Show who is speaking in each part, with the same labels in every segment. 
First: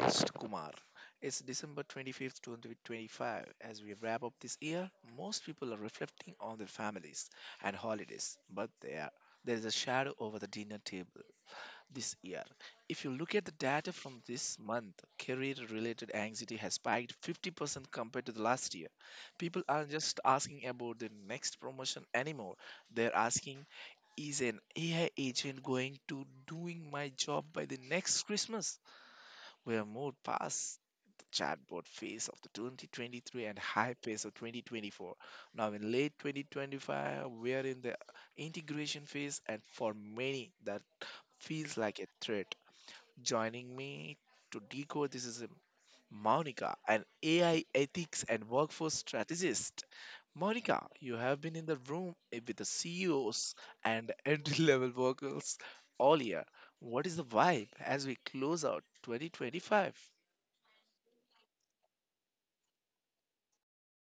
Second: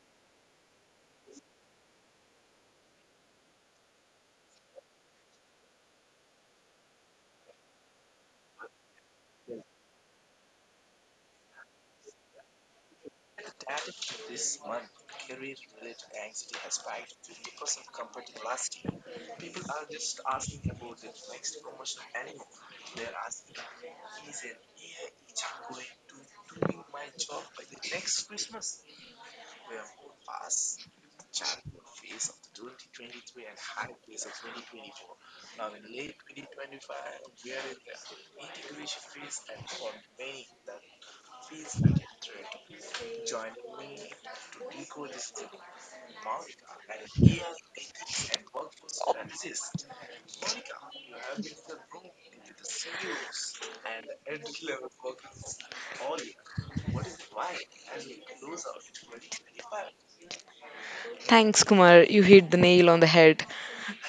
Speaker 1: Mr. Kumar. It's December 25th, 2025. As we wrap up this year, most people are reflecting on their families and holidays, but there is a shadow over the dinner table this year. If you look at the data from this month, career related anxiety has spiked 50% compared to the last year. People aren't just asking about the next promotion anymore, they're asking, is an AI agent going to doing my job by the next Christmas? We have moved past chatbot phase of the 2023 and high pace of 2024. Now, in late 2025, we are in the integration phase, and for many, that feels like a threat. Joining me to decode this is Monica, an AI ethics and workforce strategist. Monica, you have been in the room with the CEOs and entry level workers all year. What is the vibe as we close out 2025?
Speaker 2: Thanks, Kumar. You hit the nail on the head.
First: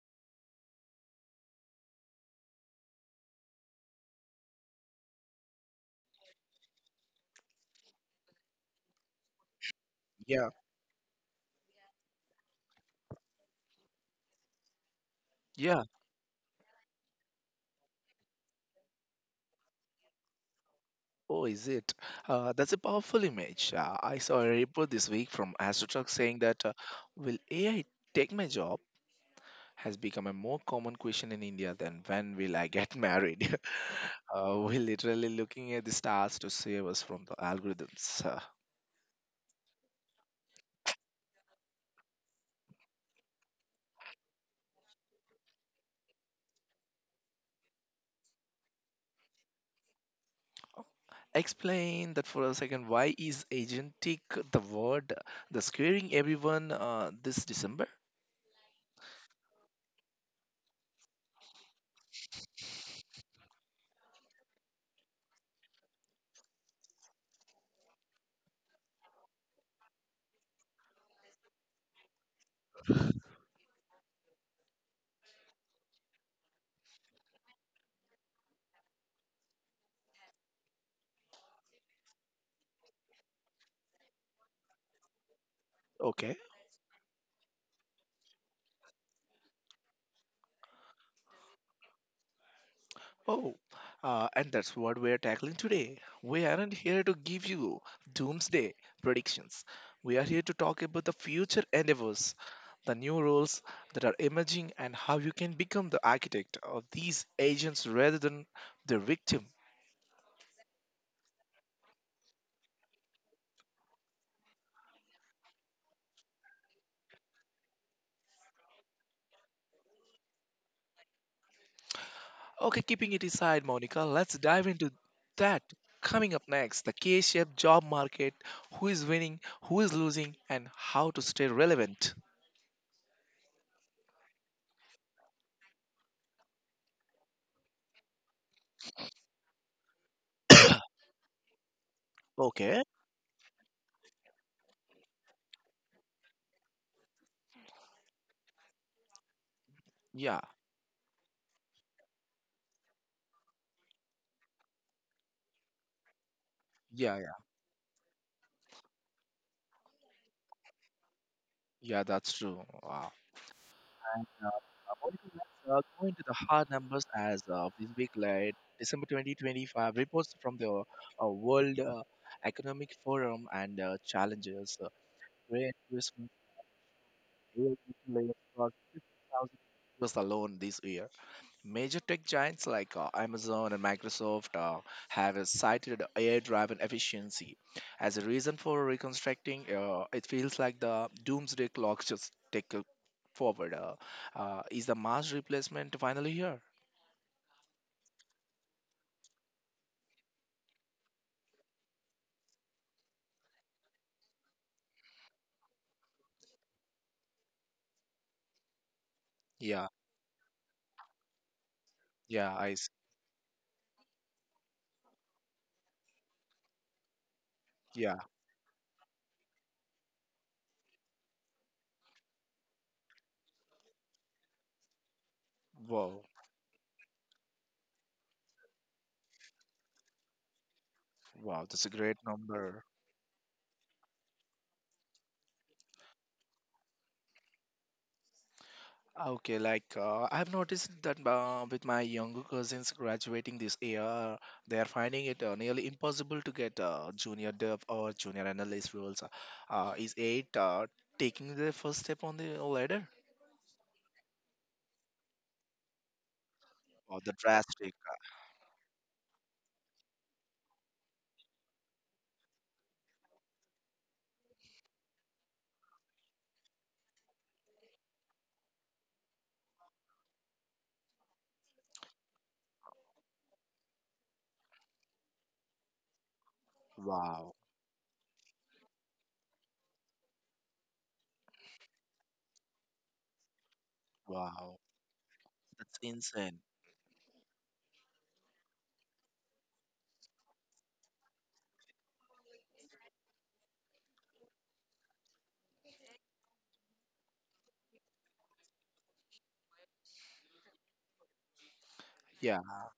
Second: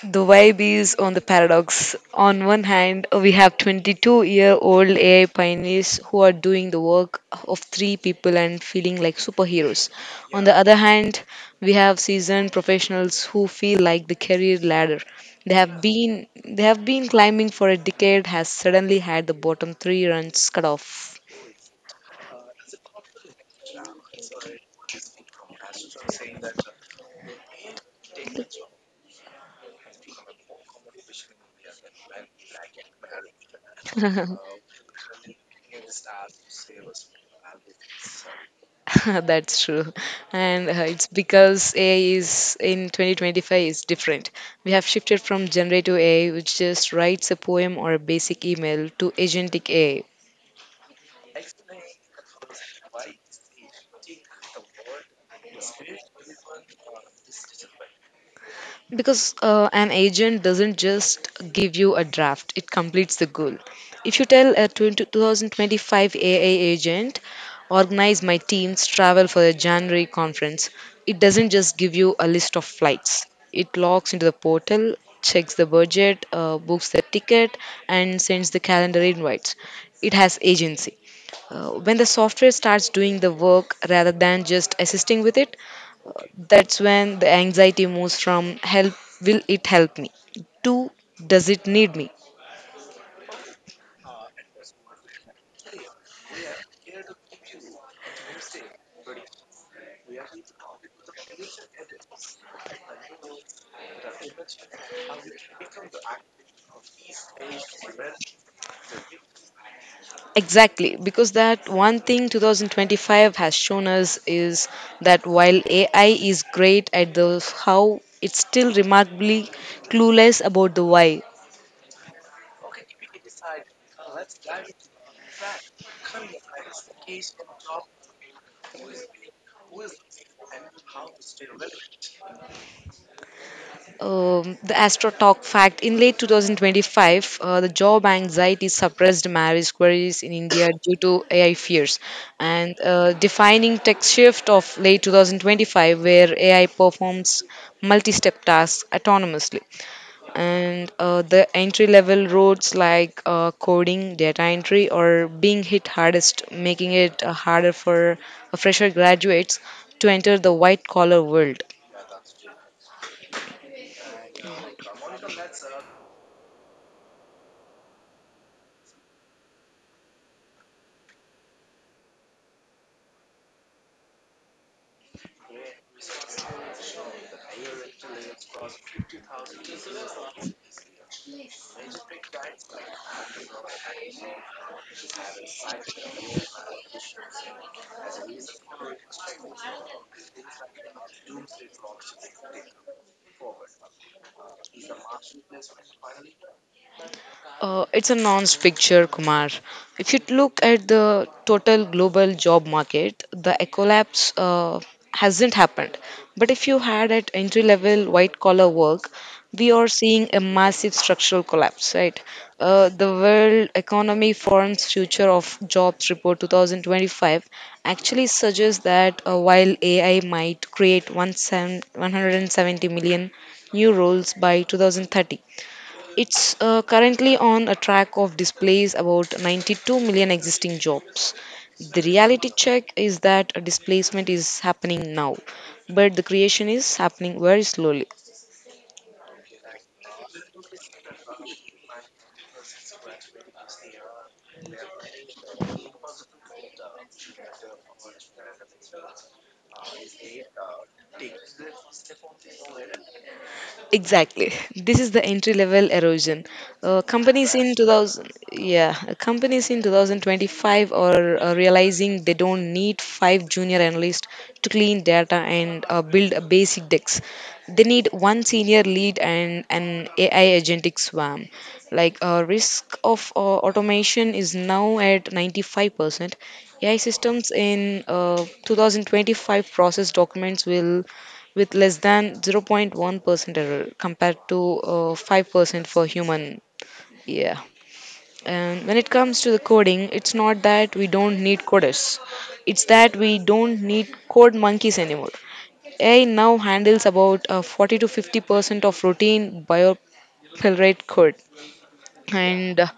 Speaker 2: The vibe is on the paradox. On one hand, we have 22-year-old AI pioneers who are doing the work of three people and feeling like superheroes. On
Speaker 1: Yeah.
Speaker 2: the other hand, we have seasoned professionals who feel like the career ladder they have
Speaker 1: Yeah.
Speaker 2: been they have been climbing for a decade has suddenly had the bottom three runs cut off.
Speaker 1: Oh, is it? That's a powerful image. I saw a report this week from AstroTurk saying that will AI take my job has become a more common question in India than when will I get married. We're literally looking at the stars to save us from the algorithms.
Speaker 2: That's true. And it's because AI is in 2025 is different. We have shifted from generative AI, which just writes a poem or a basic email, to agentic AI.
Speaker 1: Explain that for a second. Why is agentic the word that's scaring everyone this December?
Speaker 2: Because an agent doesn't just give you a draft, it completes the goal. If you tell a 20 2025 AA agent, organize my team's travel for the January conference, it doesn't just give you a list of flights. It logs into the portal, checks the budget, books the ticket, and sends the calendar invites. It has agency. When the software starts doing the work rather than just assisting with it, uh,
Speaker 1: Okay.
Speaker 2: that's when the anxiety moves from help, will it help me, to does it need me?
Speaker 1: Oh, and that's what we're tackling today. We aren't here to give you doomsday predictions. We are here to talk about the future endeavors, the new roles that are emerging, and how you can become the architect of these agents rather than their victim.
Speaker 2: Exactly, because that one thing 2025 has shown us is that while AI is great at the how, it's still remarkably clueless about the why.
Speaker 1: Okay, keeping it aside, Monica, let's dive into that. Coming up next, the K shaped job market who is winning, who is losing, and how to stay relevant.
Speaker 2: The Astro Talk fact in late 2025, the job anxiety suppressed marriage queries in India due to AI fears, and
Speaker 1: Okay.
Speaker 2: defining tech shift of late 2025, where AI performs multi-step tasks autonomously,
Speaker 1: Yeah,
Speaker 2: and the entry-level roles like coding, data entry, are being hit hardest, making
Speaker 1: yeah,
Speaker 2: it
Speaker 1: yeah,
Speaker 2: harder for fresher graduates to enter the white-collar world.
Speaker 1: yeah, that's true. Wow. And Monica, let's go into the hard numbers as of this week, like December 2025 reports from the World Economic Forum and challenges. Where investment failed to lay across 50,000 was alone this year. Major tech giants like Amazon and Microsoft have cited AI-driven efficiency as a reason for reconstructing. It feels like the doomsday clock just take a forward. Is the mass replacement finally here?
Speaker 2: It's a nonce picture, Kumar. If you look at the total global job market, the collapse hasn't happened. But if you had at entry level white collar work, we are
Speaker 1: Yeah,
Speaker 2: seeing a massive structural collapse, right?
Speaker 1: yeah, I, s-
Speaker 2: The World Economy Forum's Future of Jobs Report 2025
Speaker 1: yeah.
Speaker 2: actually suggests that while AI might create 170 million new roles by 2030,
Speaker 1: Wow.
Speaker 2: it's currently on a track of displays about 92 million existing jobs.
Speaker 1: Wow, that's a
Speaker 2: The
Speaker 1: great
Speaker 2: reality
Speaker 1: number.
Speaker 2: check is that a displacement is happening now, but the creation is happening very slowly.
Speaker 1: Ah, okay, like I've noticed that with my younger cousins graduating this year, they are finding it nearly impossible to get junior dev or junior analyst roles. Is eight taking their first step on the ladder?
Speaker 2: Exactly. This is the entry level erosion.
Speaker 1: Oh, the
Speaker 2: Companies in
Speaker 1: drastic!
Speaker 2: 2000, yeah, companies in 2025 are realizing they don't need five junior analysts to clean data and build a basic decks. They need one senior lead and an AI agentic swarm. Like risk of automation is now at 95%. AI systems
Speaker 1: Wow.
Speaker 2: in 2025 process documents will with less than 0.1% error compared to
Speaker 1: wow,
Speaker 2: 5%
Speaker 1: that's
Speaker 2: for
Speaker 1: insane.
Speaker 2: human. Yeah. And when it comes to the coding, it's not that we don't need coders, it's that we don't need code monkeys anymore. AI now handles about 40 to 50% of routine biopilrate code.
Speaker 1: Yeah.
Speaker 2: And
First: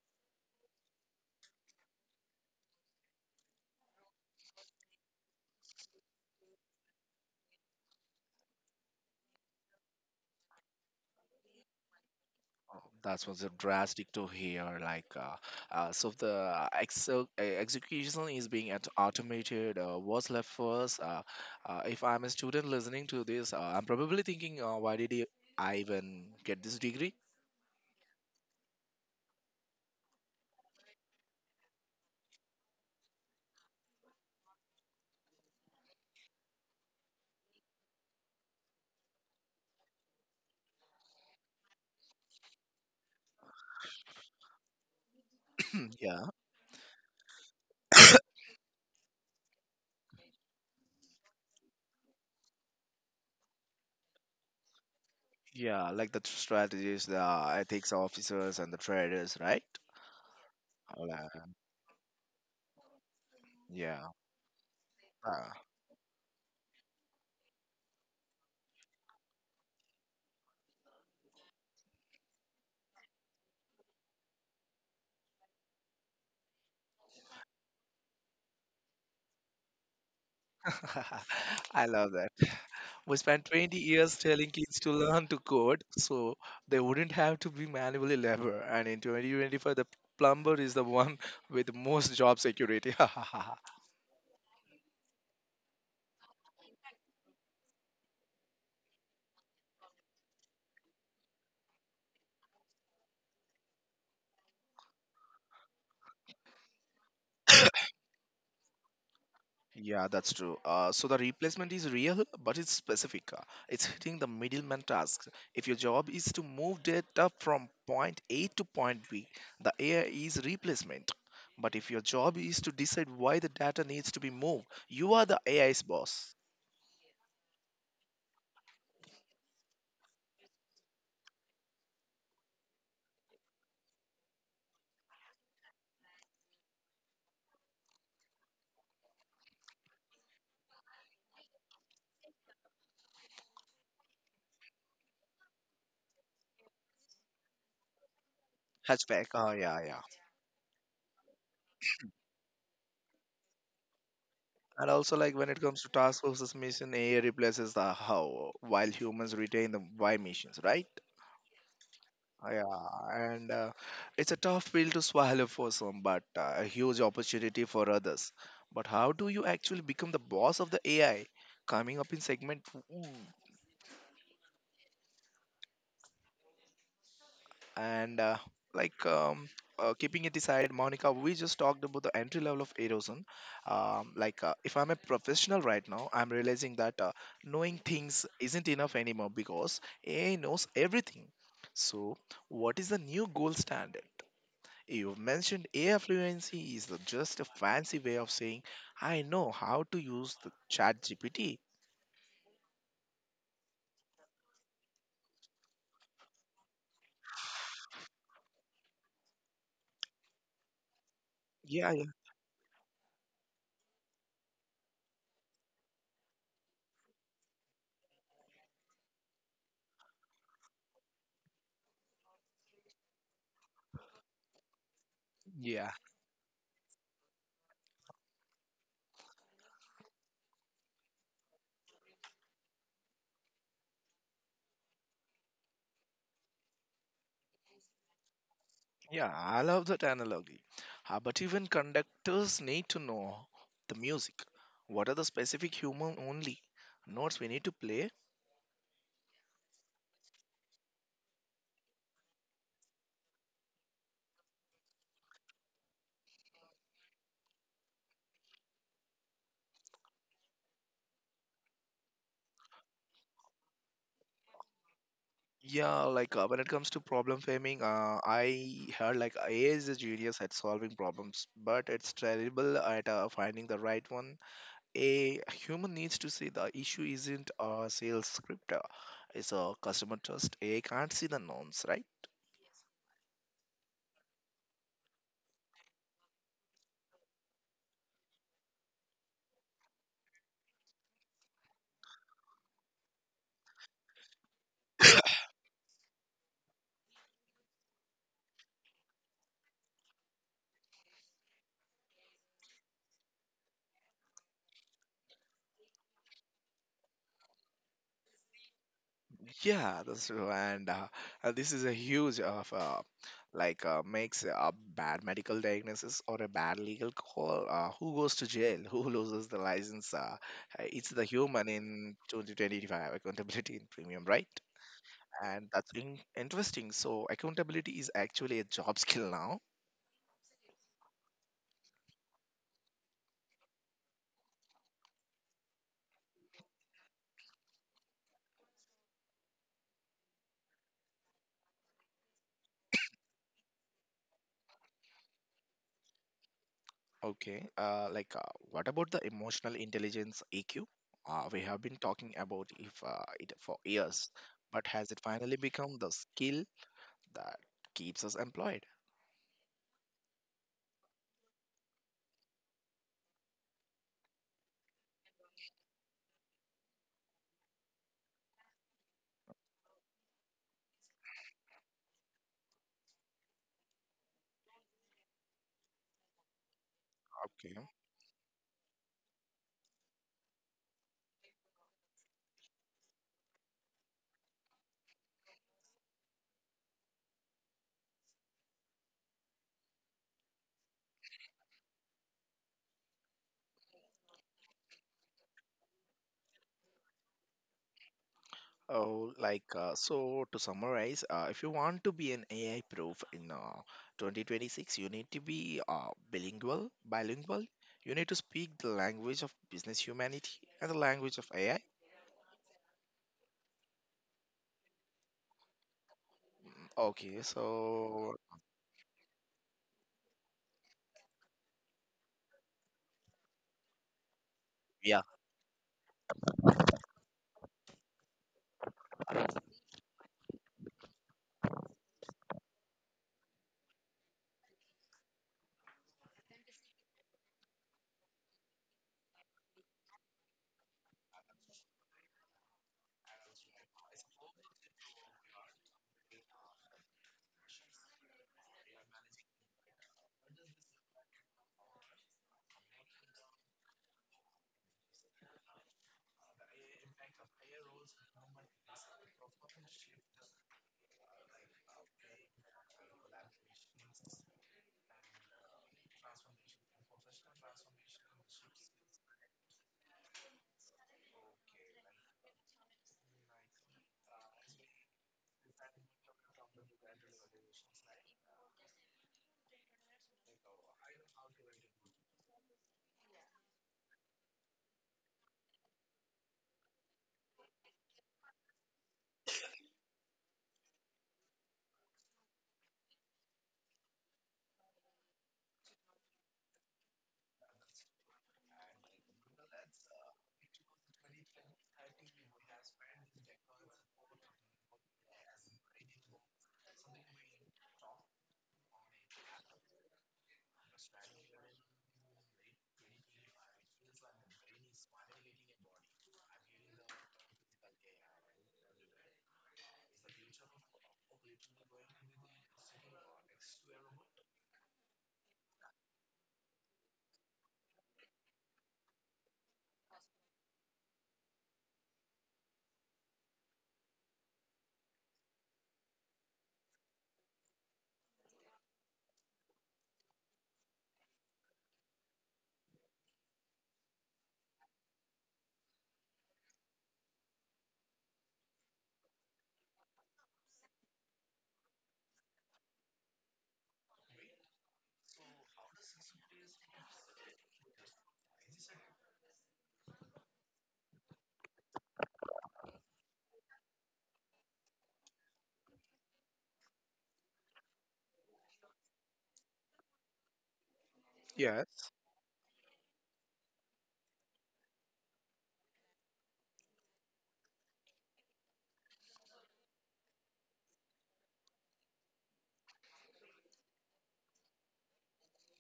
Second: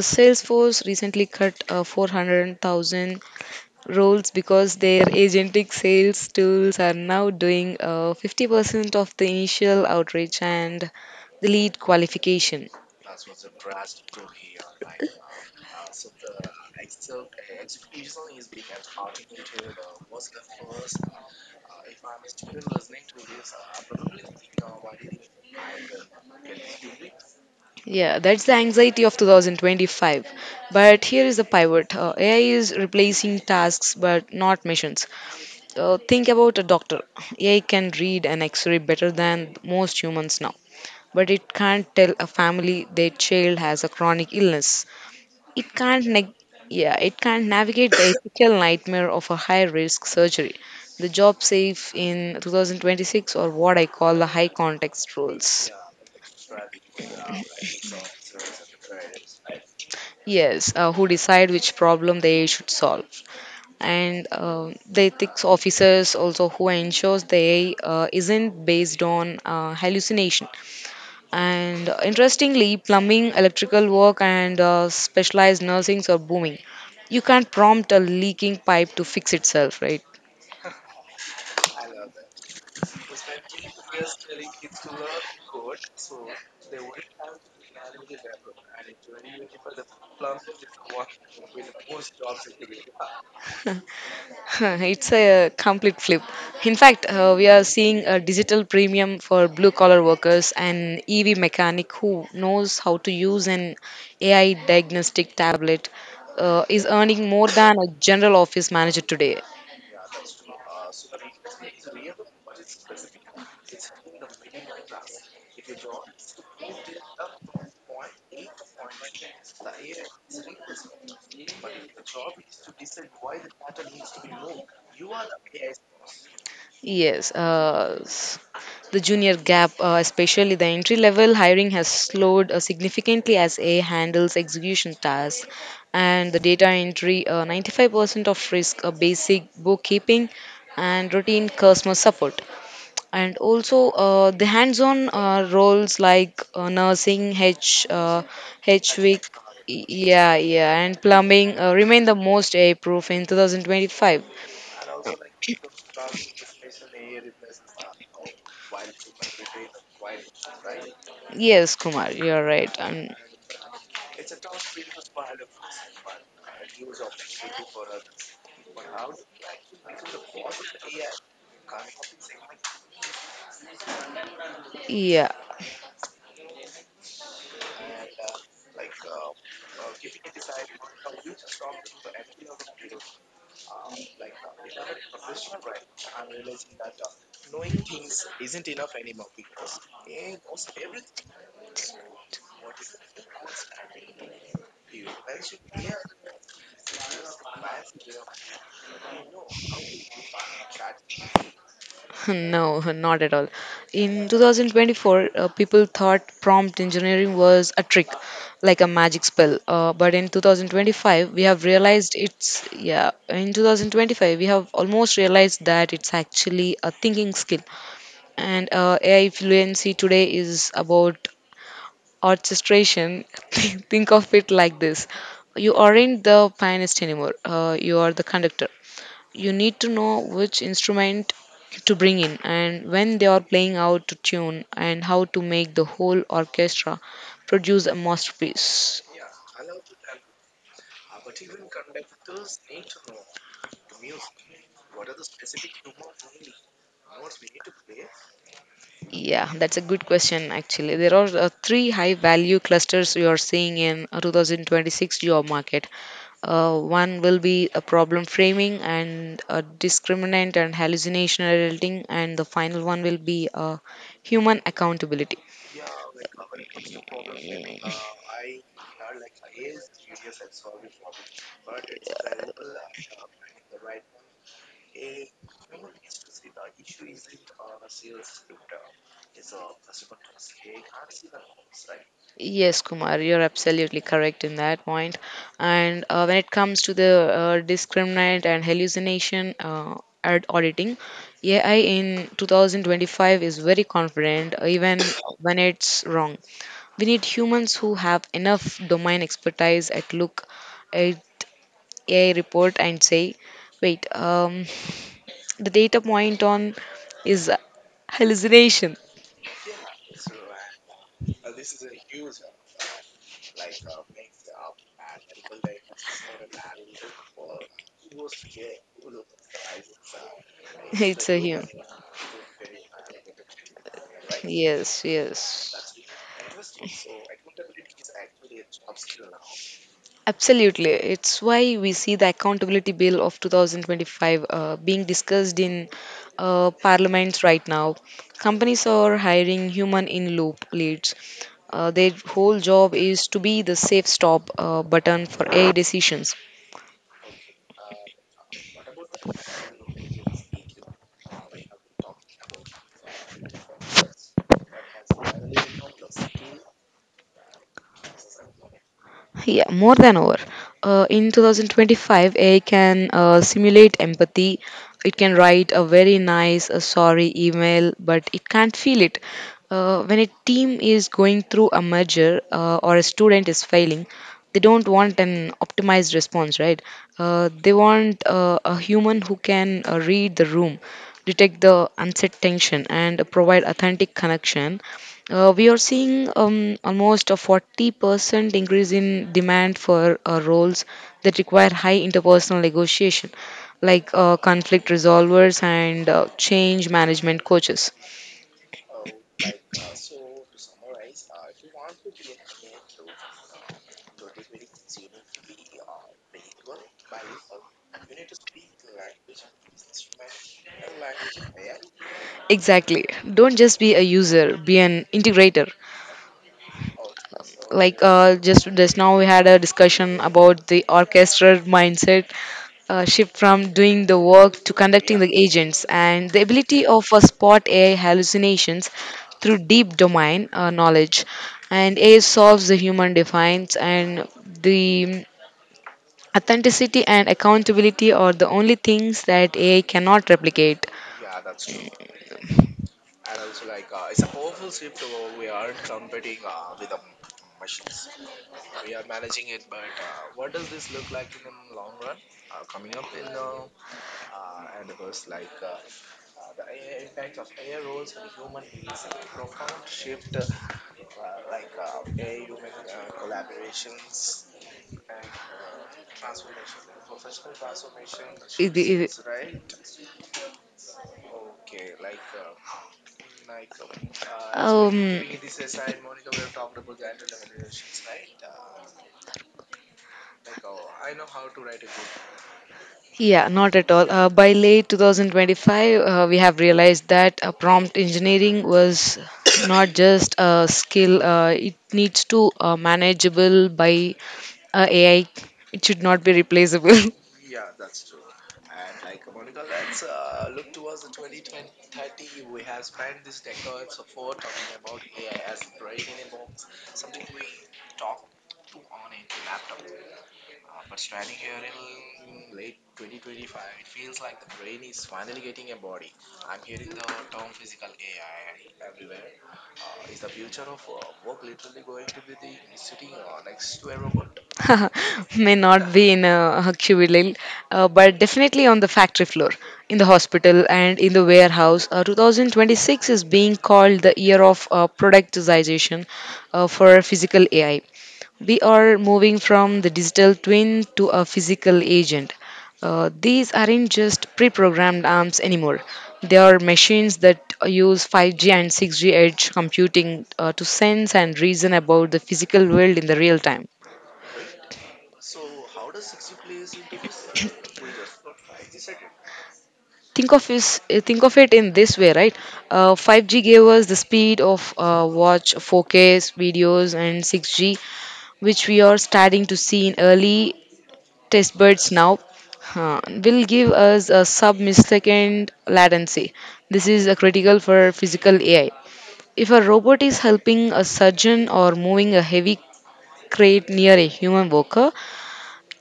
Speaker 2: Salesforce recently cut 400,000 roles because their agentic sales tools are now doing 50% of the initial outreach and the lead qualification.
Speaker 1: That was a drastic to hear. So the excel execution is being at automated. What's left for us? If I'm a student listening to this, I'm probably thinking, I even get this degree?
Speaker 2: Yeah, that's the anxiety of 2025. But here is the pivot AI is replacing tasks but not missions. Think about a doctor. AI can read an x ray better than most humans now, but it can't tell a family their child has a chronic illness. It can't
Speaker 1: yeah,
Speaker 2: neg- yeah, it can't navigate the ethical nightmare of a high-risk surgery. The job safe in 2026 or what I call the high context rules.
Speaker 1: yeah, like the strategies, the ethics officers, and the traders, right?
Speaker 2: Yes, who decide
Speaker 1: Like,
Speaker 2: which problem they should solve.
Speaker 1: yeah,
Speaker 2: And the ethics
Speaker 1: uh,
Speaker 2: officers also who ensures they isn't based on hallucination. And interestingly, plumbing, electrical work, and specialized nursings are booming. You can't prompt a leaking pipe to fix itself, right?
Speaker 1: I love that. We spent 20 years telling kids to learn to code so they wouldn't have to be manually labor and in 2025 the plumber is the one with most job security.
Speaker 2: It's a complete flip. In fact, we are seeing a digital premium for blue collar workers and EV mechanic who knows how to use an AI diagnostic tablet is earning more than a general office manager today.
Speaker 1: Yeah, that's true, so the replacement is real but it's specific. It's hitting the middleman tasks. If your job is to move data from point a to point b, the ai is replacement, but if your job is to decide why the data needs to be moved, you are the ai's boss.
Speaker 2: Yes, the junior gap, especially the entry level hiring, has slowed significantly as A I handles execution tasks and the data entry. 95% of risk, basic bookkeeping, and routine customer support. And also the hands on roles like nursing,
Speaker 1: Hatchback,
Speaker 2: HVIC,
Speaker 1: oh yeah, yeah.
Speaker 2: yeah, yeah, and plumbing remain the most A proof in 2025.
Speaker 1: And also, like when it comes to task versus mission, AI replaces the how, while humans retain the why missions, right?
Speaker 2: Yes, Kumar, you're right.
Speaker 1: Yeah, and it's a tough pill to swallow for some, but a huge opportunity for others. But how do you actually become the boss of the AI? Coming up in segment two.
Speaker 2: Yeah,
Speaker 1: And like Keeping it aside, Monica, we just talked about the entry level of erosion. Like if I'm a professional right now, I'm realizing that knowing things isn't enough anymore because ai knows everything, so what is the new gold standard? You've mentioned ai fluency is just a fancy way of saying I know how to use the chat gpt.
Speaker 2: no, not at all. In 2024, people thought prompt engineering was a trick, like a magic spell. Uh, but in 2025, we have
Speaker 1: yeah
Speaker 2: realized it's, yeah, in 2025, we have almost realized that it's actually a thinking skill. And AI fluency today is about orchestration. Think of it like this, you
Speaker 1: yeah
Speaker 2: aren't the pianist anymore, you are the conductor. You need to know which instrument to bring in and when they are playing out to tune and how to make the whole orchestra produce a masterpiece.
Speaker 1: Yeah, I love that analogy. But even conductors need to know the music. What are the specific human only notes we need to play?
Speaker 2: Yeah, that's a good question actually. There are three high value clusters we are seeing in a 2026 job market. One will be a problem framing and a discriminant and hallucination editing, and the final one will be human accountability.
Speaker 1: Yeah, like when it comes to problem framing, I heard like AI is a genius at solving problems, but it's terrible at finding the right one. A human needs to see the issue isn't a sales script, it's a customer trust. AI can't see the norms, right?
Speaker 2: Yes, Kumar, you're absolutely correct in that point. And when it comes to the discriminant and hallucination ad auditing, AI in 2025 is very confident, even when it's wrong. We need humans who have enough domain expertise at look at AI report and say, wait, the data point on is hallucination.
Speaker 1: Yeah, that's true, and this is a huge of like makes a bad medical diagnosis or a bad legal call. Who goes to jail? Who loses the license? It's the
Speaker 2: It's a human.
Speaker 1: human in 2025 accountability in premium, right?
Speaker 2: Yes,
Speaker 1: And that's
Speaker 2: yes.
Speaker 1: interesting. So accountability is actually a job skill now.
Speaker 2: Absolutely. It's why we see the Accountability Bill of 2025 being discussed in parliaments right now. Companies are hiring human in loop leads. Their whole job is to be the safe stop button for AI decisions.
Speaker 1: Okay. What about the emotional intelligence (EQ)? We have been talking about if it for years, but has it finally become the skill that keeps us employed.
Speaker 2: Yeah, more than over. In 2025, AI can simulate empathy. It can write a very nice, a sorry email, but it can't feel it. When a team is going through a merger or a student is failing, they don't want an optimized response, right? They
Speaker 1: Okay.
Speaker 2: want a human who can read the room, detect the unset tension, and provide authentic connection. We are seeing almost a 40% increase in demand for roles that require high interpersonal negotiation, like conflict resolvers and change management coaches.
Speaker 1: Oh, like so to summarize, if you want to be an AI proof in 2026, you need to be bilingual. You need to speak the language of business humanity and the language of AI.
Speaker 2: Exactly. Don't just be a user, be an integrator.
Speaker 1: Okay,
Speaker 2: Like
Speaker 1: so
Speaker 2: just now we had a discussion about the orchestra mindset, shift from doing the work to conducting
Speaker 1: yeah,
Speaker 2: the agents, and the ability of a spot AI hallucinations through deep domain knowledge. And AI solves the human defines, and the authenticity and accountability are the only things that AI cannot replicate. It- it- um, Yeah, not at all. By late 2025, we have realized that prompt engineering was not just a skill, it needs to manageable by AI. It should not be replaceable. May not be in a cubicle, but definitely on the factory floor, in the hospital, and in the warehouse. 2026 is being called the year of productization for physical AI. We are moving from the digital twin to a physical agent. These aren't just pre programmed arms anymore. They are machines that use 5G and 6G edge computing to sense and reason about the physical world in the real time. Think of it in this way, right? 5G gave us the speed of watch 4K videos and 6G, which we are starting to see in early test buds
Speaker 1: yes.
Speaker 2: now will give us a sub-millisecond latency. This is critical for physical AI. If a robot is helping a surgeon or moving a heavy crate near a human worker,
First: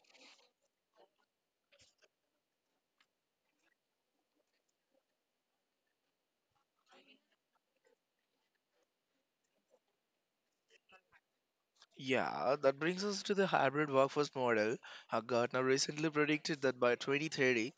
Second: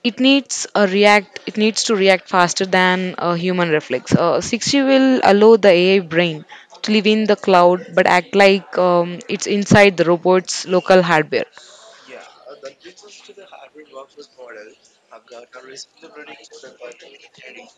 Speaker 2: it needs a react. It needs to react faster than a human reflex. 60 will allow the AI brain to live in the cloud but act like it's inside the robot's local hardware.
Speaker 1: Yeah, that brings us to the hybrid workforce model. Gartner recently predicted that by 2030,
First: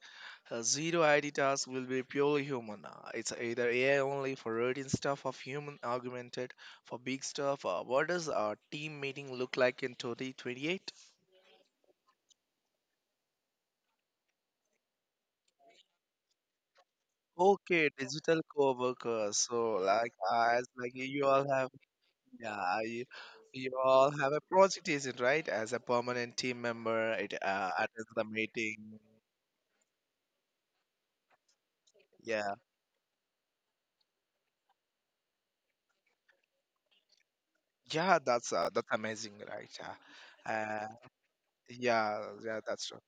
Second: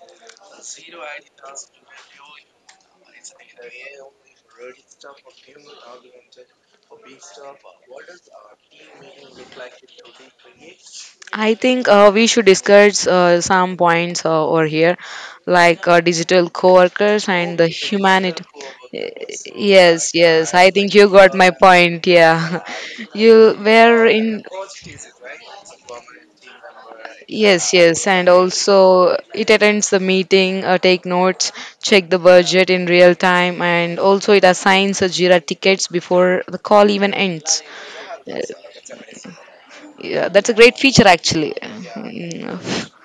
Speaker 1: zero ID tasks will be purely human. It's either AI only for routine stuff or human augmented for big stuff. What does a team meeting look like in 2028?
Speaker 2: I think we should discuss some points over here, like digital coworkers and the
Speaker 1: Okay, digital
Speaker 2: humanity. Y-
Speaker 1: co-workers. So like
Speaker 2: Yes, yes.
Speaker 1: as
Speaker 2: I
Speaker 1: like
Speaker 2: think you
Speaker 1: you
Speaker 2: got
Speaker 1: all
Speaker 2: my
Speaker 1: have.
Speaker 2: point. Yeah,
Speaker 1: Yeah, you,
Speaker 2: you
Speaker 1: you
Speaker 2: were
Speaker 1: all have a
Speaker 2: in.
Speaker 1: project agent, right? As a permanent team member, it
Speaker 2: Yes,
Speaker 1: attends
Speaker 2: yes,
Speaker 1: the
Speaker 2: and
Speaker 1: meeting.
Speaker 2: also it attends the meeting, take notes, check the
Speaker 1: Yeah.
Speaker 2: budget in real time, and also it assigns a Jira tickets before the call even ends.
Speaker 1: Yeah,
Speaker 2: Eh,
Speaker 1: that's amazing, right? Yeah,
Speaker 2: Yeah, that's a great
Speaker 1: uh,
Speaker 2: feature actually.
Speaker 1: yeah, yeah, that's
Speaker 2: Mm.
Speaker 1: true.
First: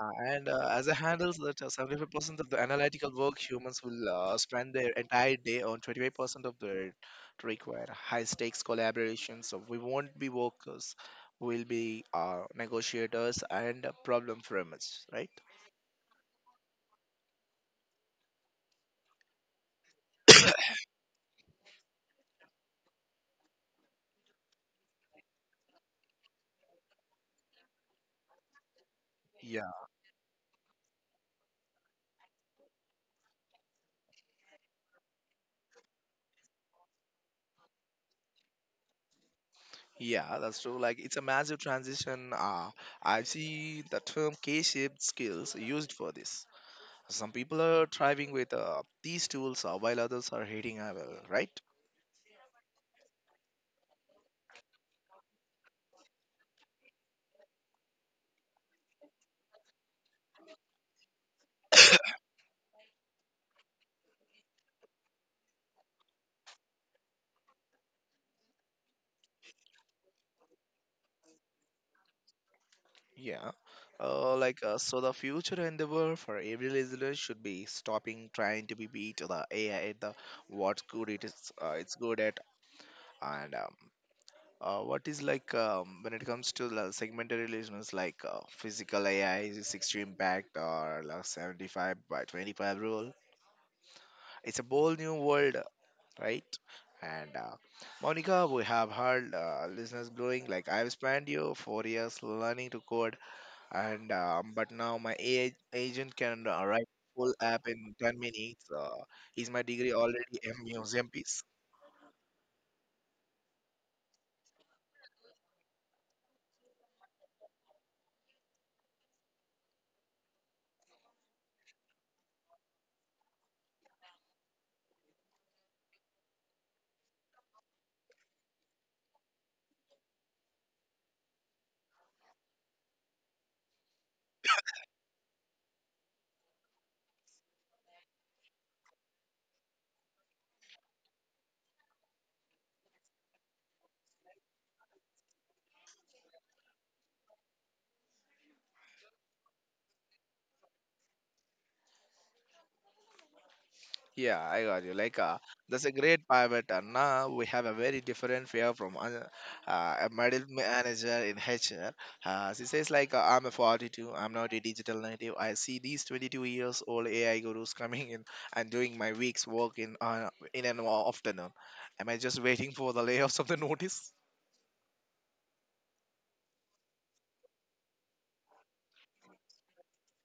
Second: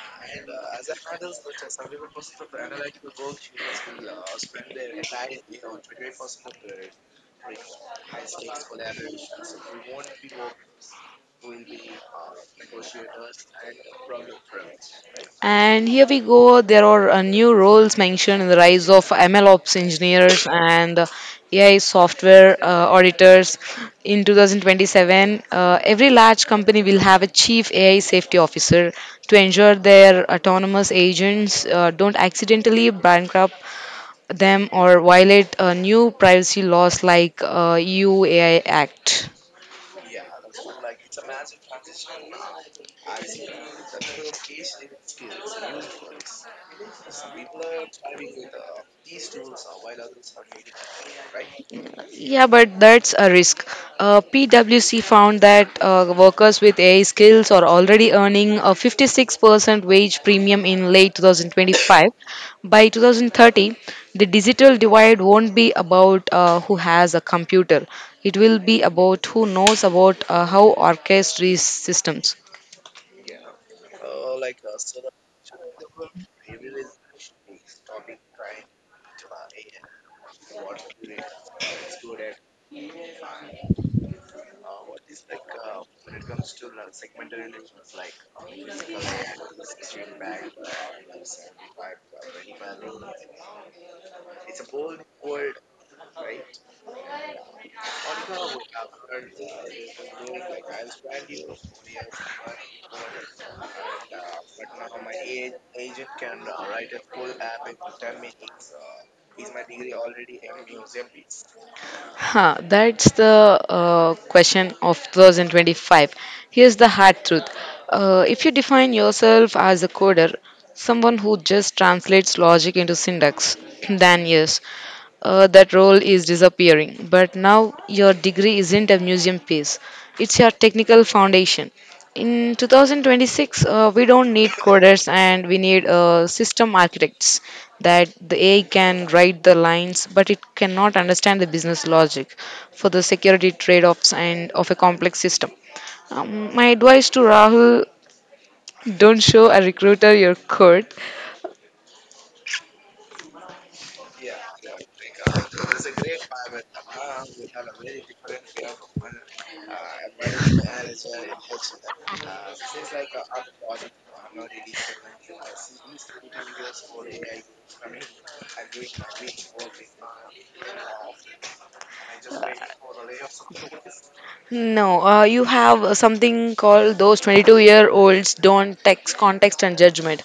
Speaker 1: And As a handles that 75% of the analytical work humans will spend their entire day on 25% of the to require high stakes collaboration. So we won't be workers, we'll be negotiators and problem framers, right?
Speaker 2: And here we go. There are new roles mentioned in the rise of ML ops engineers and AI software auditors. In 2027, every large company will have a chief AI safety officer to
Speaker 1: Yeah,
Speaker 2: ensure their autonomous agents don't accidentally bankrupt them or violate new privacy laws like EU AI Act.
Speaker 1: yeah, that's true. Like it's a massive transition. I see the term K-shaped skills used for this. Some people are thriving with these tools while others are hating, well, right?
Speaker 2: Yeah, but that's a risk. PwC found that workers with AI skills are already earning a 56% wage premium in late 2025. By 2030, the digital divide won't be about who has a computer. It will be about who knows about how orchestrates systems.
Speaker 1: Yeah. So, the future endeavor for every listener should be stopping trying to be beat the AI at the what's good it is it's good at, and what is when it comes to the segmented listeners like physical AI is extreme impact or like 75 by 25 rule. It's a bold new world, right? And Monica, we have heard listeners growing. Like I've spent you 4 years learning to code, and but now my AI agent can write full app in 10 minutes. Is my degree already a museum piece?
Speaker 2: Huh, that's the question of 2025. Here's the hard truth. If you define yourself as a coder, someone who just translates logic into syntax, then yes, that role is disappearing. But now your degree isn't a museum piece, it's your technical foundation. In 2026, we don't need coders and we need system architects that the AI can write the lines, but it cannot understand the business logic for the security trade offs and of a complex system. My advice to Rahul, don't show a recruiter your code.
Speaker 1: Yeah, I got you. That's a great pivot, and now we have a very different fear from a middle manager in HR. She says, I'm a 42, I'm not a digital native. I see these 22 years old AI gurus coming in and doing my week's work in an afternoon. Am I just waiting for the layoffs of the notice?
Speaker 2: No, you have something called, those 22-year-olds don't text context and judgment.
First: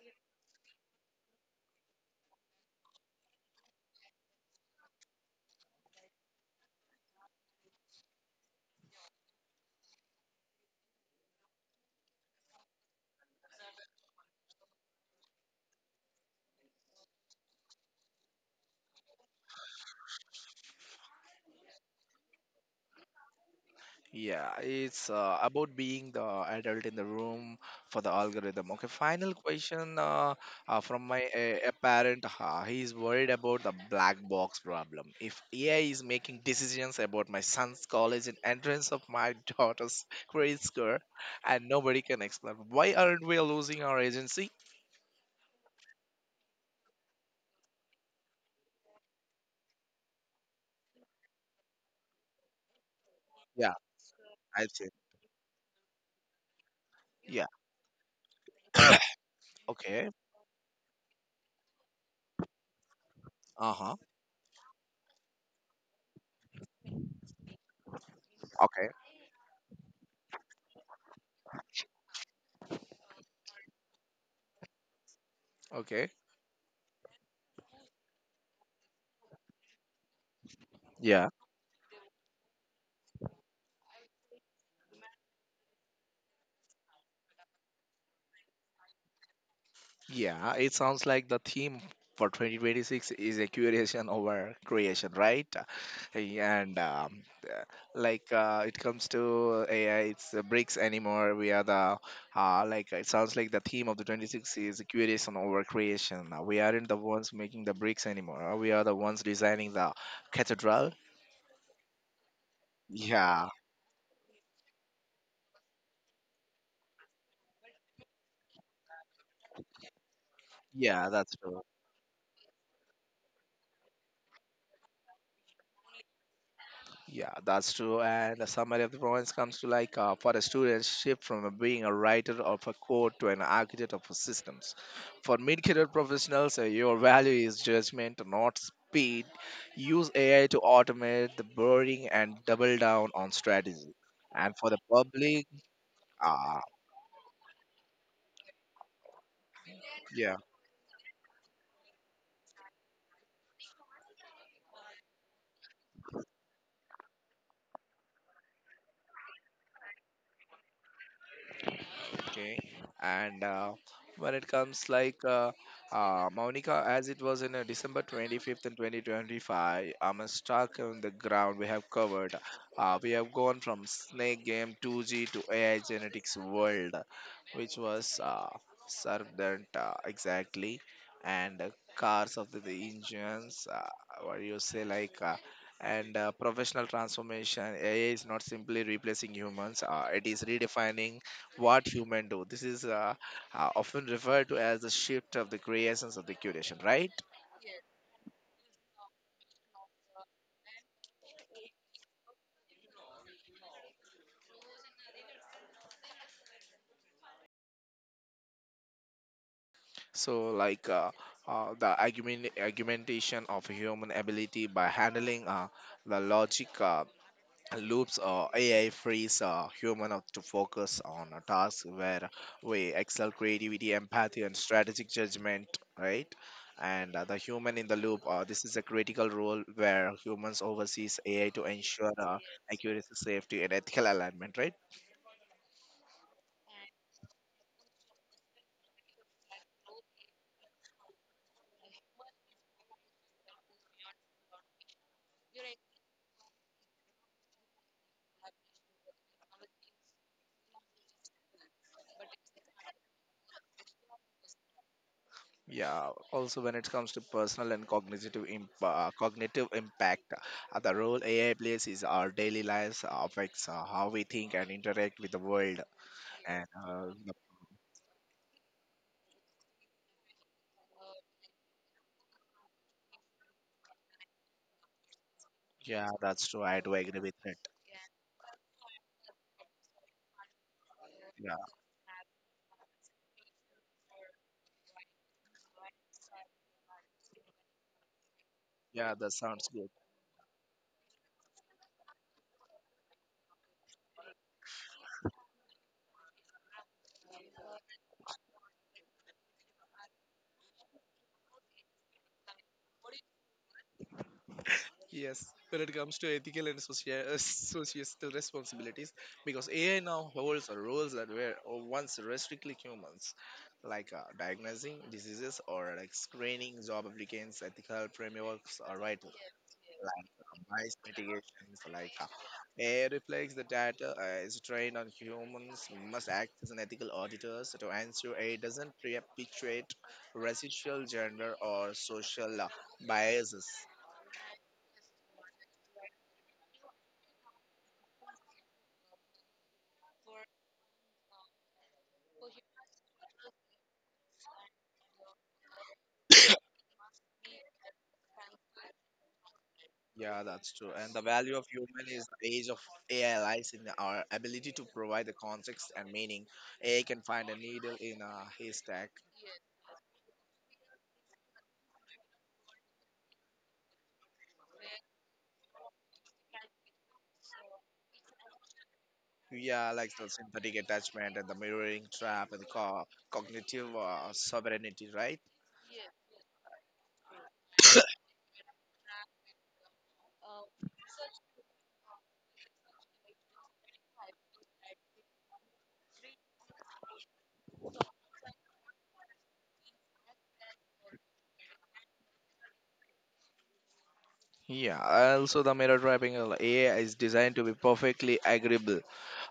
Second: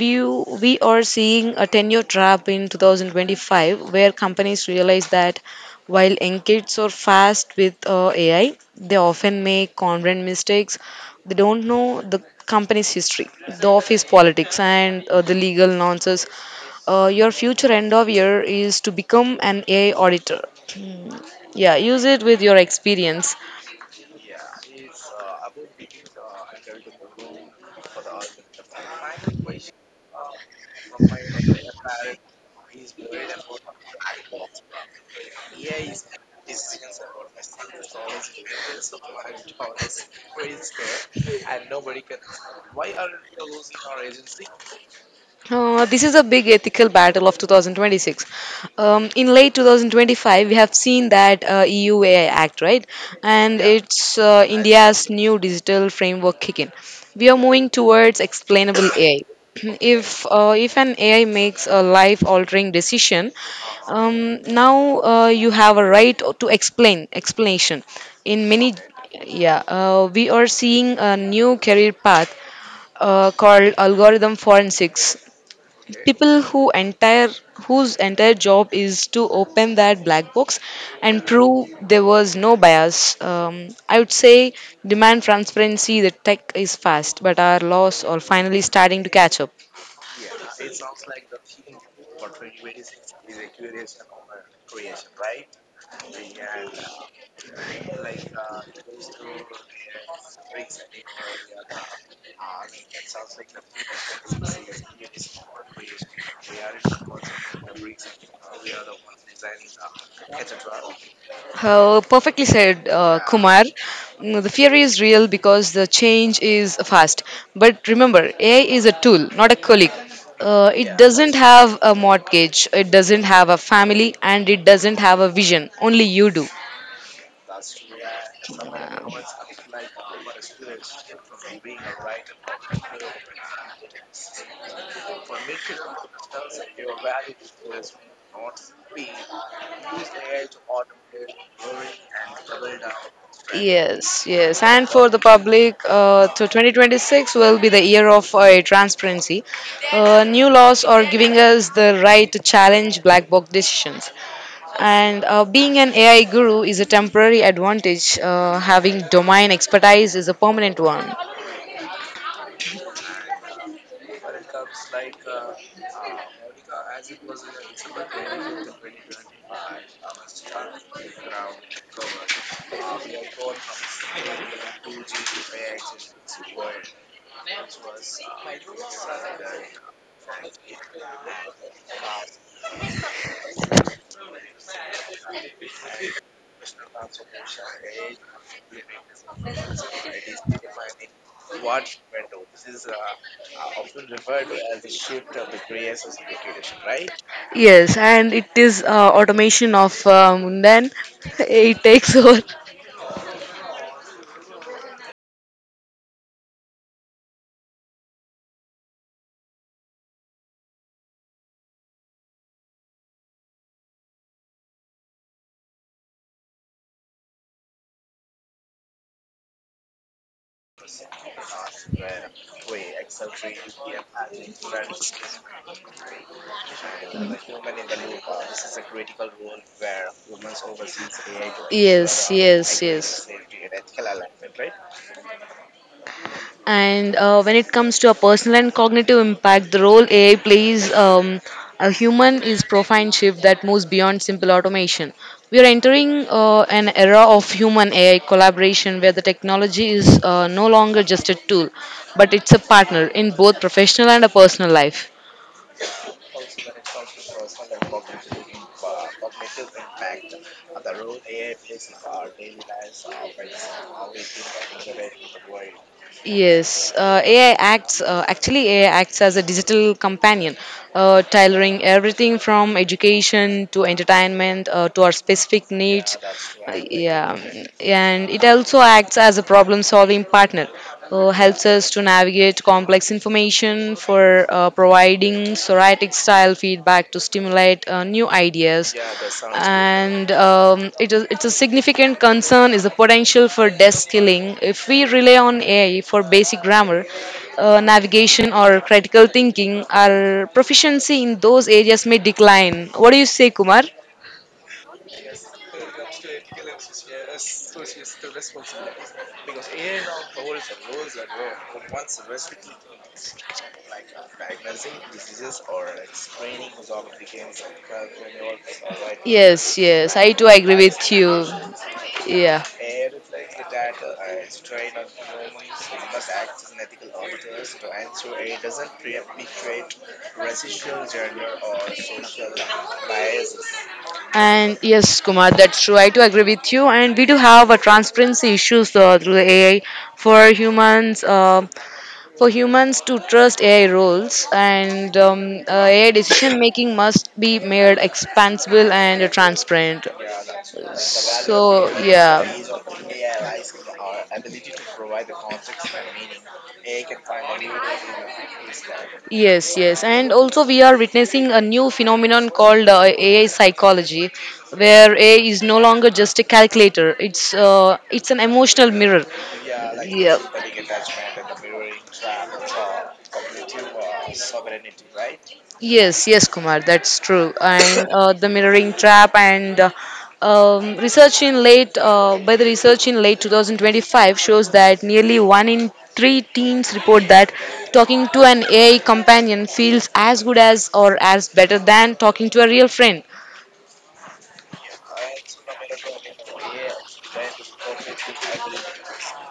Speaker 2: We are seeing a tenure trap in 2025, where companies realize that while young kids are fast with AI, they often make content mistakes. They don't know the company's history, the office politics, and the legal nonsense. Your future end of year is to become an AI auditor. Yeah, use it with your experience.
Speaker 1: Yeah, it's about being the adult in the room for the algorithm. Okay, final question from my a parent. He's worried about the black box problem. If AI is making decisions about my son's college and entrance of my daughter's grade score, and nobody can explain why aren't we losing our agency?
Speaker 2: This is a big ethical battle of 2026. In late 2025, we have seen that EU AI Act, right? And yeah,
Speaker 1: Yeah,
Speaker 2: it's right.
Speaker 1: I see.
Speaker 2: India's new digital framework kick in. We are
Speaker 1: Yeah.
Speaker 2: moving towards explainable AI.
Speaker 1: Okay.
Speaker 2: If an AI makes a life-altering decision,
Speaker 1: Uh huh.
Speaker 2: now you have a right to explain explanation. In many,
Speaker 1: Okay.
Speaker 2: yeah, we are seeing a new career path called algorithm forensics,
Speaker 1: Okay.
Speaker 2: people who entire whose entire job is to open that black box and
Speaker 1: Yeah.
Speaker 2: prove there was no bias. I would say, demand transparency. The tech is fast, but our laws are finally starting to catch up.
Speaker 1: Yeah, it sounds like the theme for 2026 is a curation over creation, right? And uh, like It comes to AI, it's bricks anymore. We are the like It sounds like the theme of the 26 is curation over creation. We aren't the ones making the bricks anymore. We are the ones designing the cathedral.
Speaker 2: Perfectly said,
Speaker 1: Yeah,
Speaker 2: Kumar. Mm, the fear is real because the change is fast, but remember, AI is a tool, not a colleague. It
Speaker 1: yeah,
Speaker 2: doesn't
Speaker 1: that's true.
Speaker 2: have a mortgage, it doesn't have a family, and it doesn't have a vision. Only you do.
Speaker 1: Yeah, that's true. And the summary of the province comes to like for a student, shift from a being a writer of a code to an architect of a systems. For mid-career professionals, your value is judgment, not speed. Use AI to automate the boring and double down on strategy.
Speaker 2: Yes,
Speaker 1: And
Speaker 2: yes.
Speaker 1: for the
Speaker 2: And for the
Speaker 1: public,
Speaker 2: public, to
Speaker 1: uh,
Speaker 2: 2026 will be the year of transparency.
Speaker 1: yeah,
Speaker 2: New laws are giving us the right to challenge black box decisions. And being an AI guru is a temporary advantage. Having domain expertise is a permanent one.
Speaker 1: okay and when it comes like, Monica, as it was in December 25th and 2025, I'm stuck on the ground. We have covered, we have gone from snake game 2G to AI genetics world, which was servant, exactly. And cars of the engines, what do you say, like and professional transformation. AI is not simply replacing humans, it is redefining what human do. This is often referred to as the shift of the gray essence of the curation, right?
Speaker 2: Yes, and it is automation of then it takes over.
Speaker 1: So, like, the argumentation of human ability by handling the logic. Loops or AI frees human up to focus on a task where we excel creativity, empathy, and strategic judgment, right? And the human in the loop, this is a critical role where humans oversees AI to ensure
Speaker 2: Yes, yes,
Speaker 1: accuracy,
Speaker 2: yes.
Speaker 1: safety, and ethical alignment, right?
Speaker 2: And when it comes to a personal and cognitive impact, the role AI plays a human is profound shift that moves beyond simple automation. We are entering an era of human AI collaboration where the technology is no longer just a tool, but it's a partner in both professional and a personal life.
Speaker 1: Yeah. Also, when it comes to personal and cognitive cognitive impact, the role AI plays is our daily lives affects how we think and interact with the world. And
Speaker 2: Yes, uh, AI acts uh, actually AI acts as a digital companion, tailoring everything from education to entertainment to our specific
Speaker 1: yeah,
Speaker 2: needs.
Speaker 1: that's true. I do agree with
Speaker 2: Yeah,
Speaker 1: it.
Speaker 2: and it also acts as a problem-solving partner.
Speaker 1: Yeah,
Speaker 2: Helps us to navigate complex information for providing psoriatic style feedback to stimulate new ideas.
Speaker 1: yeah, that sounds good.
Speaker 2: And It's a significant concern is the potential for desk killing if we rely on AI for basic grammar, navigation or critical thinking. Our proficiency in those areas may decline. What do you say, Kumar?
Speaker 1: Yes, when it comes to ethical and societal responsibilities, because AI now holds roles that were once restrictly humans, like diagnosing diseases or like screening job applicants, ethical frameworks are vital.
Speaker 2: Yes, yes,
Speaker 1: Like
Speaker 2: I too agree
Speaker 1: bias
Speaker 2: with you.
Speaker 1: mitigations, like
Speaker 2: Yeah.
Speaker 1: AI reflects the data is trained on humans, must act as an ethical auditor to ensure AI doesn't perpetuate racial, gender, or social biases.
Speaker 2: And yes, Kumar, that's true. I do agree with you. And we do have a transparency issues uh, through the AI for humans, uh, for humans to trust AI rules and AI decision making must be made expansible and transparent.
Speaker 1: Yeah, that's true. And the value of
Speaker 2: So
Speaker 1: human is
Speaker 2: yeah.
Speaker 1: the age of AI lies in our ability to provide the context and meaning. AI can find a needle in a haystack.
Speaker 2: Yes, yes, and also we are witnessing a new phenomenon called AI psychology, where AI is no longer just a calculator; it's an emotional mirror.
Speaker 1: Yeah, like the
Speaker 2: Yeah.
Speaker 1: synthetic attachment and the mirroring trap and the cognitive sovereignty, right?
Speaker 2: Yes, yes, Kumar, that's true. And the mirroring trap and research in late 2025 shows that nearly one in three teens report that talking to an AI companion feels as good as or as better than talking to a real friend.
Speaker 1: Yeah, also the mirror trapping, AI is designed to be perfectly agreeable,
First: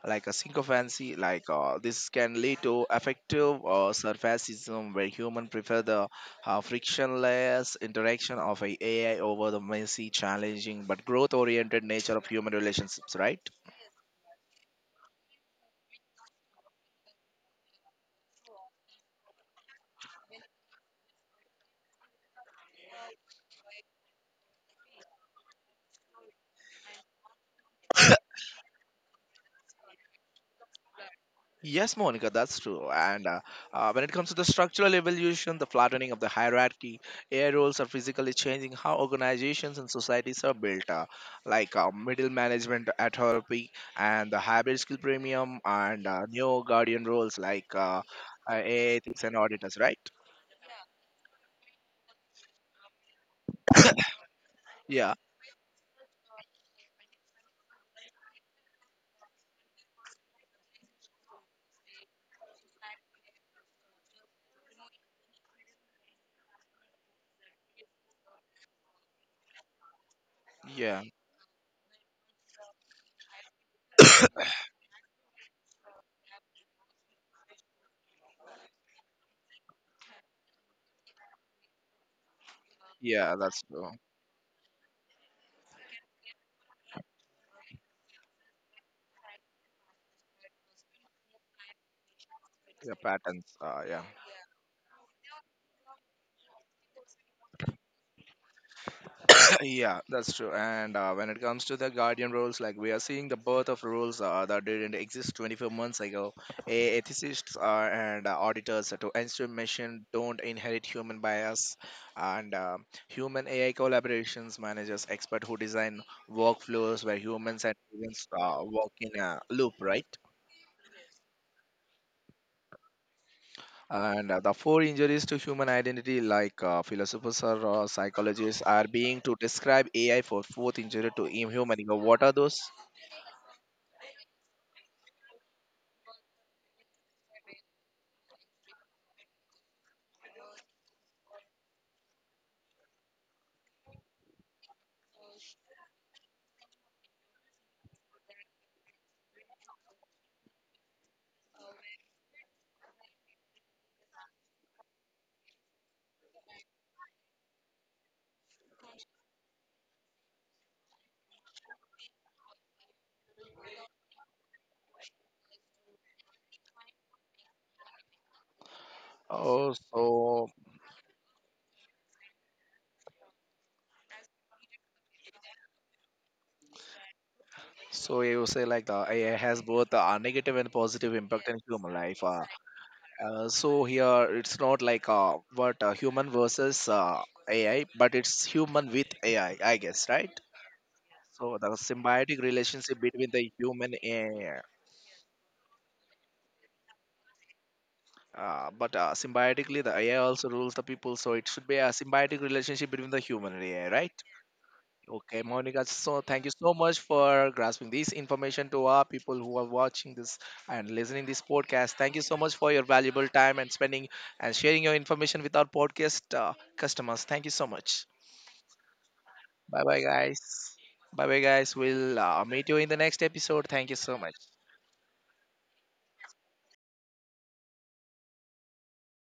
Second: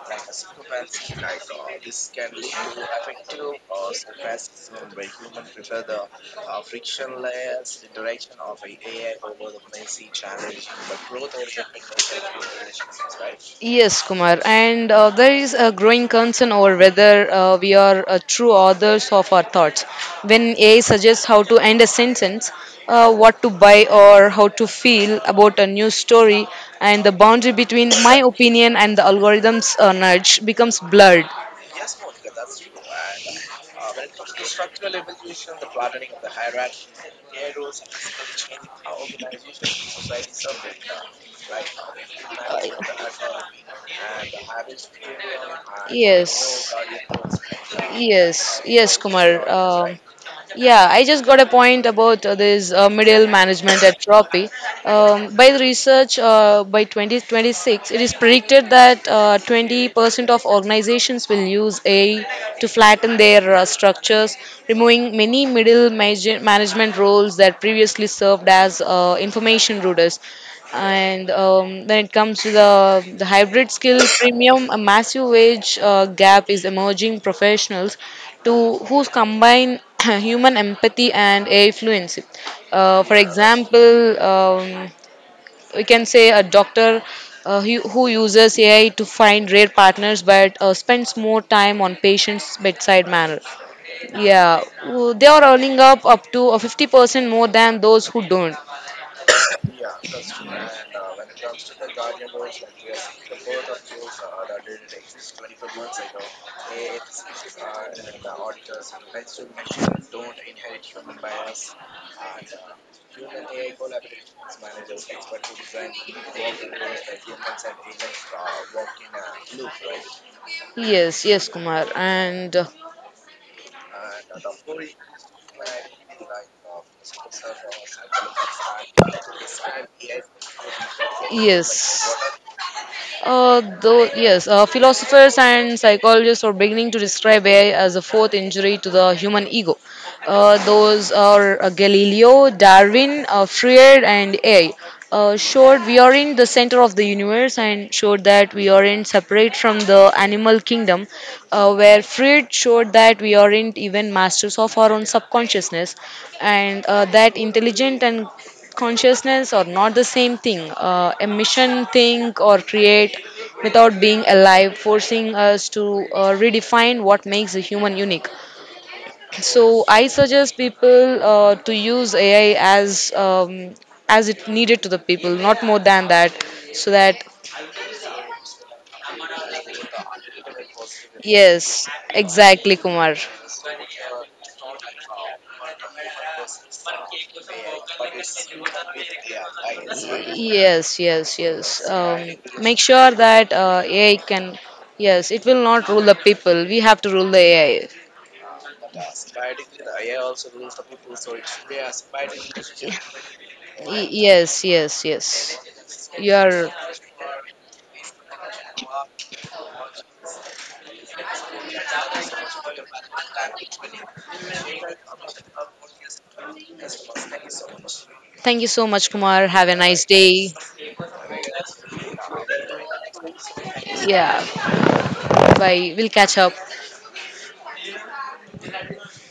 Speaker 1: like a synchrophancy. Like this can lead to effective surfacism, where human prefer the frictionless interaction of a AI over the messy, challenging, but growth-oriented nature of human relationships, right?
Speaker 2: Yes, Kumar. And there is a growing concern over whether we are true authors of our thoughts. When AI suggests how to end a sentence, what to buy, or how to feel about a new story, and the boundary between my opinion and the algorithm's nudge becomes blurred.
Speaker 1: Yes, Monica, that's true. And when it comes to the structural evolution, the flattening of the hierarchy, air roles are physically changing how organizations and societies are built, like, middle management at her peak, and the hybrid skill premium, and new
Speaker 2: Yes,
Speaker 1: guardian roles, like,
Speaker 2: yes,
Speaker 1: A I
Speaker 2: yes,
Speaker 1: ethics
Speaker 2: Kumar.
Speaker 1: and auditors, right?
Speaker 2: Yeah, I just got a point about this medial management atrophy.
Speaker 1: Yeah,
Speaker 2: By the research, by 2026, it is predicted that 20% of organizations will use AI to flatten their structures, removing many management roles that previously served as information routers.
Speaker 1: yeah,
Speaker 2: And When it comes to the hybrid skill premium, a massive wage gap is emerging. Professionals to who combine human empathy and AI fluency, for
Speaker 1: yeah, that's true.
Speaker 2: example, we can say a doctor who uses AI to find rare partners but spends more time on patients
Speaker 1: Yeah,
Speaker 2: bedside manner,
Speaker 1: patterns. Yeah.
Speaker 2: yeah they are earning up to 50% more than those who don't.
Speaker 1: Yeah, that's true. And when it comes to the guardian roles, like we are seeing the birth of rules that didn't exist 24 months ago. Ethicists and auditors to ensure machine don't inherit human bias, and human AI collaborations managers, expert who design workflows where humans and agents work in a loop, right?
Speaker 2: Yes, yes, Kumar. And
Speaker 1: And the four injuries to human identity, like philosophers or psychologists, are being to describe AI for fourth injury to human ego.
Speaker 2: yes.
Speaker 1: What are those?
Speaker 2: Yes, philosophers and psychologists are beginning to describe AI as a fourth injury to the human ego. Those are Galileo, Darwin, Freud, and AI. Showed we are in the center of the universe and showed that we aren't separate from the animal kingdom, where Freud showed that we aren't even masters of our own subconsciousness and that intelligent and consciousness are not the same thing. A mission, think, or create without being alive, forcing us to redefine what makes a human unique.
Speaker 1: Oh,
Speaker 2: So I
Speaker 1: so
Speaker 2: suggest people to use AI as it needed to the people, not more than that, so that
Speaker 1: so you say like the AI has both a negative and positive impact in
Speaker 2: yes,
Speaker 1: human life.
Speaker 2: exactly, Kumar.
Speaker 1: So here it's not like what human versus AI, but it's human with AI, I guess, right?
Speaker 2: Yes, yes,
Speaker 1: So
Speaker 2: yes.
Speaker 1: the symbiotic
Speaker 2: Make
Speaker 1: relationship
Speaker 2: sure
Speaker 1: between the
Speaker 2: that
Speaker 1: human
Speaker 2: AI
Speaker 1: and
Speaker 2: can.
Speaker 1: AI.
Speaker 2: Yes, it will not rule the people. We have to rule the AI.
Speaker 1: But symbiotically, the AI also rules the people, so it should be a symbiotic relationship between the human and AI, right?
Speaker 2: Yes, yes,
Speaker 1: Okay,
Speaker 2: yes.
Speaker 1: Monica, so
Speaker 2: You
Speaker 1: thank you
Speaker 2: are.
Speaker 1: so much for grasping this information to our people who are watching this and listening this podcast. Thank you so much for your valuable time and spending and sharing your information with our podcast customers. Thank you so much.
Speaker 2: Thank you so much, Kumar. Have a
Speaker 1: Bye bye,
Speaker 2: nice
Speaker 1: guys.
Speaker 2: day.
Speaker 1: Bye bye, guys. We'll meet you in the next episode. Thank you so much.
Speaker 2: Yeah. Bye. We'll catch up.